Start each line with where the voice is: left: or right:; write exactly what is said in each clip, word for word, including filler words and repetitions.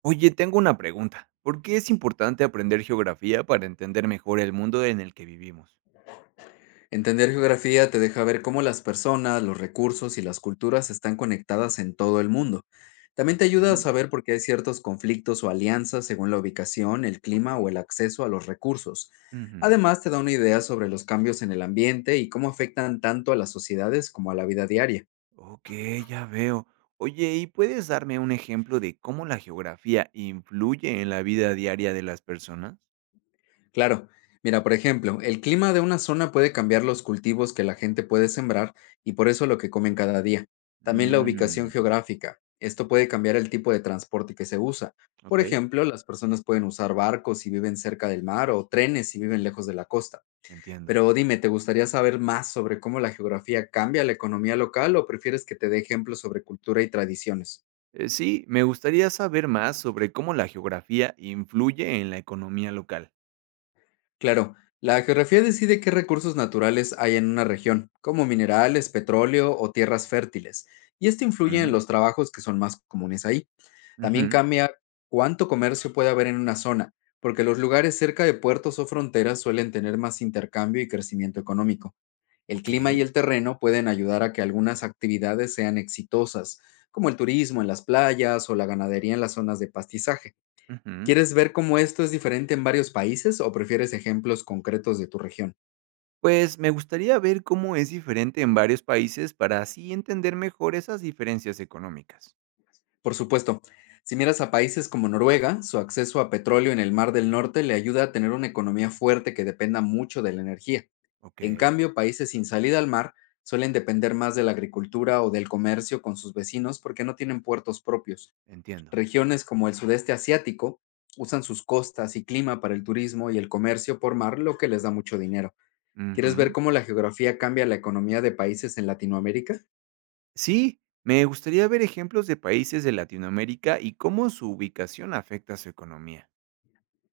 right: Oye, tengo una pregunta. ¿Por qué es importante aprender geografía para entender mejor el mundo en el que vivimos?
left: Entender geografía te deja ver cómo las personas, los recursos y las culturas están conectadas en todo el mundo. También te ayuda a
right: Ujú.
left: saber por qué hay ciertos conflictos o alianzas según la ubicación, el
right: Ok.
left: clima o el acceso a los recursos.
right: Ujú.
left: Además, te da una idea sobre los cambios en el ambiente y cómo afectan tanto a las sociedades como a la vida diaria.
right: Ok, ya veo. Oye, ¿y puedes darme un ejemplo de cómo la geografía influye en la vida diaria de las personas?
left: Claro, mira, por ejemplo, el clima de una zona puede cambiar los cultivos que la gente puede sembrar y por eso lo que comen cada día. También la ubicación
right: Mm,
left: geográfica. Esto puede cambiar el tipo de transporte que se usa. Por
right: ok,
left: ejemplo, las personas pueden usar barcos si viven cerca del mar o trenes si viven lejos de la costa.
right: entiendo.
left: Pero dime, ¿te gustaría saber más sobre cómo la geografía cambia la economía local o prefieres que te dé ejemplos sobre cultura y tradiciones?
right: Eh, sí, me gustaría saber más sobre cómo la geografía influye en la economía local.
left: Claro, la geografía decide qué recursos naturales hay en una región, como minerales, petróleo o tierras fértiles, y esto influye en
right: Ujú,
left: los trabajos que son más comunes ahí. También
right: ujú.
left: cambia cuánto comercio puede haber en una zona, porque los lugares cerca de puertos o fronteras suelen tener más intercambio y crecimiento económico. El
right: Ok.
left: clima y el terreno pueden ayudar a que algunas actividades sean exitosas, como el turismo en las playas o la ganadería en las zonas de pastizaje.
right: Ujú.
left: ¿Quieres ver cómo esto es diferente en varios países o prefieres ejemplos concretos de tu región?
right: Pues me gustaría ver cómo es diferente en varios países para así entender mejor esas diferencias económicas.
left: Por supuesto, si miras a países como Noruega, su acceso a petróleo en el Mar del Norte le ayuda a tener una economía fuerte que dependa mucho de la energía.
right: Ok,
left: En cambio, países sin salida al mar suelen depender más de la agricultura o del comercio con sus vecinos porque no tienen puertos propios.
right: entiendo.
left: Regiones como el sudeste asiático usan sus costas y clima para el turismo y el comercio por mar, lo que les da mucho dinero. ¿Quieres ver
right: Ujú.
left: cómo la geografía cambia la economía de países en Latinoamérica?
right: Sí, me gustaría ver ejemplos de países de Latinoamérica y cómo su ubicación afecta a su economía.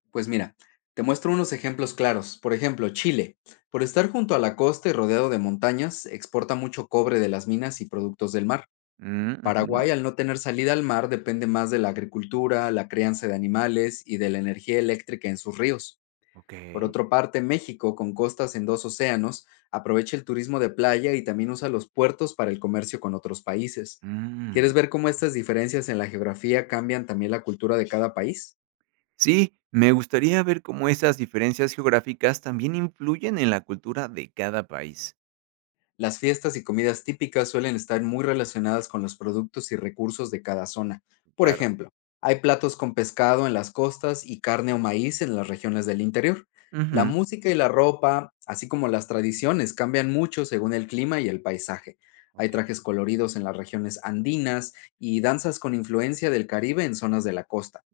left: Pues mira, te muestro unos ejemplos claros. Por ejemplo, Chile, por estar junto a la costa y rodeado de montañas, exporta mucho cobre de las minas y productos del mar.
right: Mm, ujú.
left: Paraguay, al no tener salida al mar, depende más de la agricultura, la crianza de animales y de la energía eléctrica en sus ríos.
right: Ok.
left: Por otra parte, México, con costas en dos océanos, aprovecha el turismo de playa y también usa los puertos para el comercio con otros países.
right: Mm.
left: ¿Quieres ver cómo estas diferencias en la geografía cambian también la cultura de cada país?
right: Sí, me gustaría ver cómo esas diferencias geográficas también influyen en la cultura de cada país.
left: Las fiestas y comidas típicas suelen estar muy relacionadas con los productos y recursos de cada zona. Por
right: Claro.
left: ejemplo, hay platos con pescado en las costas y carne o maíz en las regiones del interior. La
right: Ujú.
left: música y la ropa, así como las tradiciones, cambian mucho según el clima y el paisaje. Hay
right: Ok.
left: trajes coloridos en las regiones andinas y danzas con influencia del Caribe en zonas de la costa.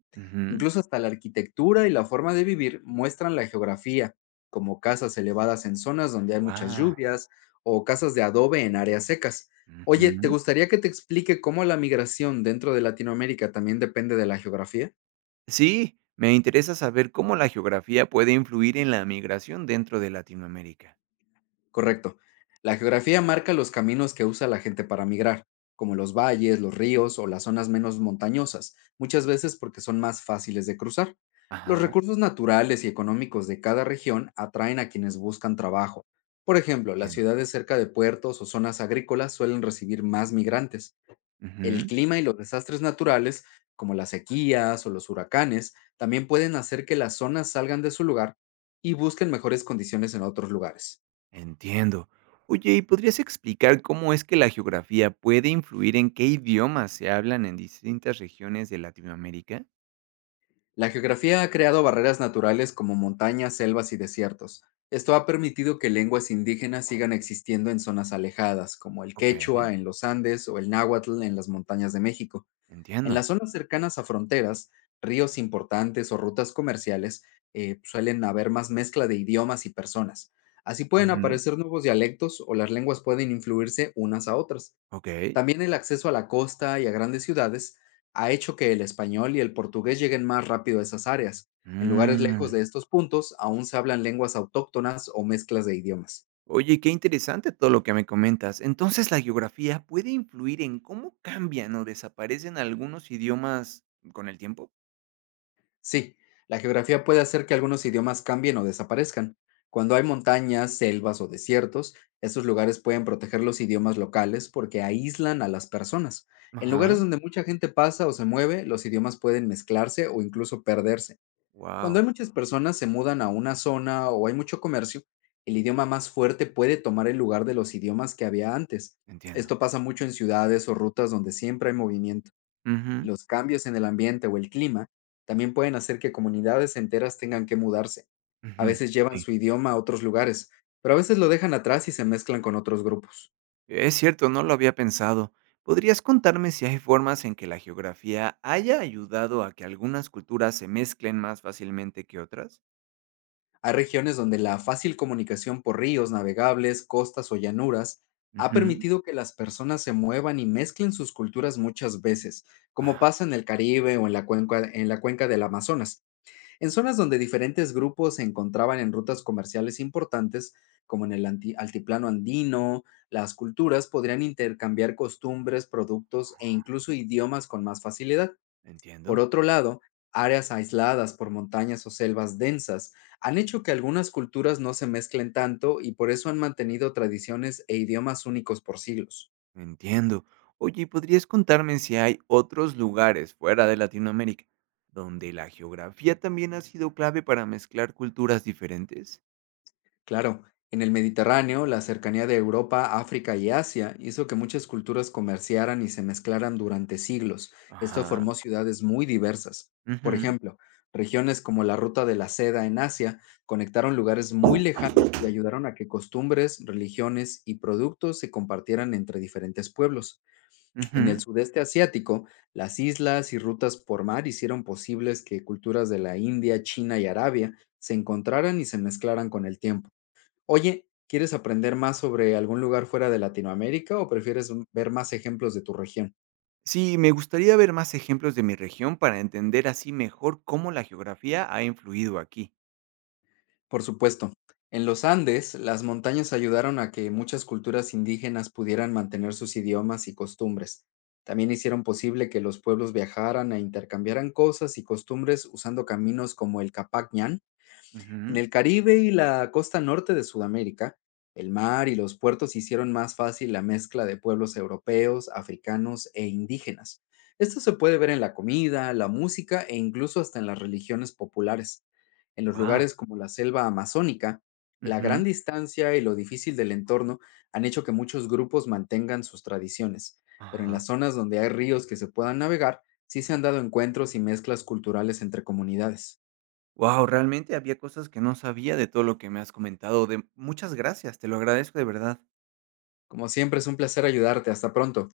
left: Incluso hasta la arquitectura y la forma de vivir muestran la geografía, como casas elevadas en zonas donde hay muchas
right: Wow.
left: lluvias o casas de adobe en áreas secas. Oye, ¿te gustaría que te explique cómo la migración dentro de Latinoamérica también depende de la geografía?
right: Sí, me interesa saber cómo la geografía puede influir en la migración dentro de Latinoamérica.
left: Correcto. La geografía marca los caminos que usa la gente para migrar, como los valles, los ríos o las zonas menos montañosas, muchas veces porque son más fáciles de cruzar. Los
right: Ajá,
left: recursos naturales y económicos de cada región atraen a quienes buscan trabajo. Por ejemplo, las
right: entiendo.
left: ciudades cerca de puertos o zonas agrícolas suelen recibir más migrantes. El
right: Ujú.
left: clima y los desastres naturales, como las sequías o los huracanes, también pueden hacer que las zonas salgan de su lugar y busquen mejores condiciones en otros lugares.
right: Entiendo. Oye, ¿y podrías explicar cómo es que la geografía puede influir en qué idiomas se hablan en distintas regiones de Latinoamérica?
left: La geografía ha creado barreras naturales como montañas, selvas y desiertos. Esto ha permitido que lenguas indígenas sigan existiendo en zonas alejadas, como el
right: Ok,
left: quechua en los Andes o el náhuatl en las montañas de México. En
right: entiendo.
left: las zonas cercanas a fronteras, ríos importantes o rutas comerciales, eh, suelen haber más mezcla de idiomas y personas. Así pueden
right: Ujú.
left: aparecer nuevos dialectos o las lenguas pueden influirse unas a otras.
right: Ok.
left: También el acceso a la costa y a grandes ciudades ha hecho que el español y el portugués lleguen más rápido a esas áreas. En lugares lejos
right: Mm.
left: de estos puntos aún se hablan lenguas autóctonas o mezclas de idiomas.
right: Oye, qué interesante todo lo que me comentas. Entonces, la geografía puede influir en cómo cambian o desaparecen algunos idiomas con el tiempo.
left: Sí, la geografía puede hacer que algunos idiomas cambien o desaparezcan. Cuando hay montañas, selvas o desiertos, esos lugares pueden proteger los idiomas locales porque aíslan a las personas. En lugares
right: Ajá.
left: donde mucha gente pasa o se mueve, los idiomas pueden mezclarse o incluso perderse. Cuando
right: Wow,
left: hay muchas personas se mudan a una zona o hay mucho comercio, el idioma más fuerte puede tomar el lugar de los idiomas que había antes.
right: entiendo.
left: Esto pasa mucho en ciudades o rutas donde siempre hay movimiento.
right: Ujú,
left: Los cambios en el ambiente o el clima también pueden hacer que comunidades enteras tengan que mudarse. A
right: ujú,
left: veces llevan
right: sí.
left: su idioma a otros lugares, pero a veces lo dejan atrás y se mezclan con otros grupos.
right: Es cierto, no lo había pensado. ¿Podrías contarme si hay formas en que la geografía haya ayudado a que algunas culturas se mezclen más fácilmente que otras?
left: Hay regiones donde la fácil comunicación por ríos navegables, costas o llanuras ha
right: Ujú.
left: permitido que las personas se muevan y mezclen sus culturas muchas veces, como
right: Ah,
left: pasa en el Caribe o en la cuenca, en la cuenca del Amazonas, en zonas donde diferentes grupos se encontraban en rutas comerciales importantes, como en el anti- altiplano andino, las culturas podrían intercambiar costumbres, productos e incluso idiomas con más facilidad. Por
right: entiendo,
left: otro lado, áreas aisladas por montañas o selvas densas han hecho que algunas culturas no se mezclen tanto y por eso han mantenido tradiciones e idiomas únicos por siglos.
right: entiendo. Oye, ¿y ¿podrías contarme si hay otros lugares fuera de Latinoamérica donde la geografía también ha sido clave para mezclar culturas diferentes?
left: Claro, en el Mediterráneo, la cercanía de Europa, África y Asia hizo que muchas culturas comerciaran y se mezclaran durante siglos. Esto
right: Ajá.
left: formó ciudades muy diversas. Por
right: Ujú,
left: ejemplo, regiones como la Ruta de la Seda en Asia conectaron lugares muy lejanos y ayudaron a que costumbres, religiones y productos se compartieran entre diferentes pueblos. En el
right: ujú.
left: sudeste asiático, las islas y rutas por mar hicieron posibles que culturas de la India, China y Arabia se encontraran y se mezclaran con el tiempo. Oye, ¿quieres aprender más sobre algún lugar fuera de Latinoamérica o prefieres m- ver más ejemplos de tu región?
right: Sí, me gustaría ver más ejemplos de mi región para entender así mejor cómo la geografía ha influido aquí.
left: Por supuesto, en los Andes, las montañas ayudaron a que muchas culturas indígenas pudieran mantener sus idiomas y costumbres. También hicieron posible que los pueblos viajaran e intercambiaran cosas y costumbres usando caminos como el Capac. En el Caribe y la costa norte de Sudamérica, el mar y los puertos hicieron más fácil la mezcla de pueblos europeos, africanos e indígenas. Esto se puede ver en la comida, la música e incluso hasta en las religiones populares. En los
right: Wow.
left: lugares como la selva amazónica, la gran distancia y lo difícil del entorno han hecho que muchos grupos mantengan sus tradiciones, pero en las zonas donde hay ríos que se puedan navegar, sí se han dado encuentros y mezclas culturales entre comunidades.
right: Wow, realmente había cosas que no sabía de todo lo que me has comentado. De muchas gracias, te lo agradezco de verdad.
left: Como siempre, es un placer ayudarte. Hasta pronto.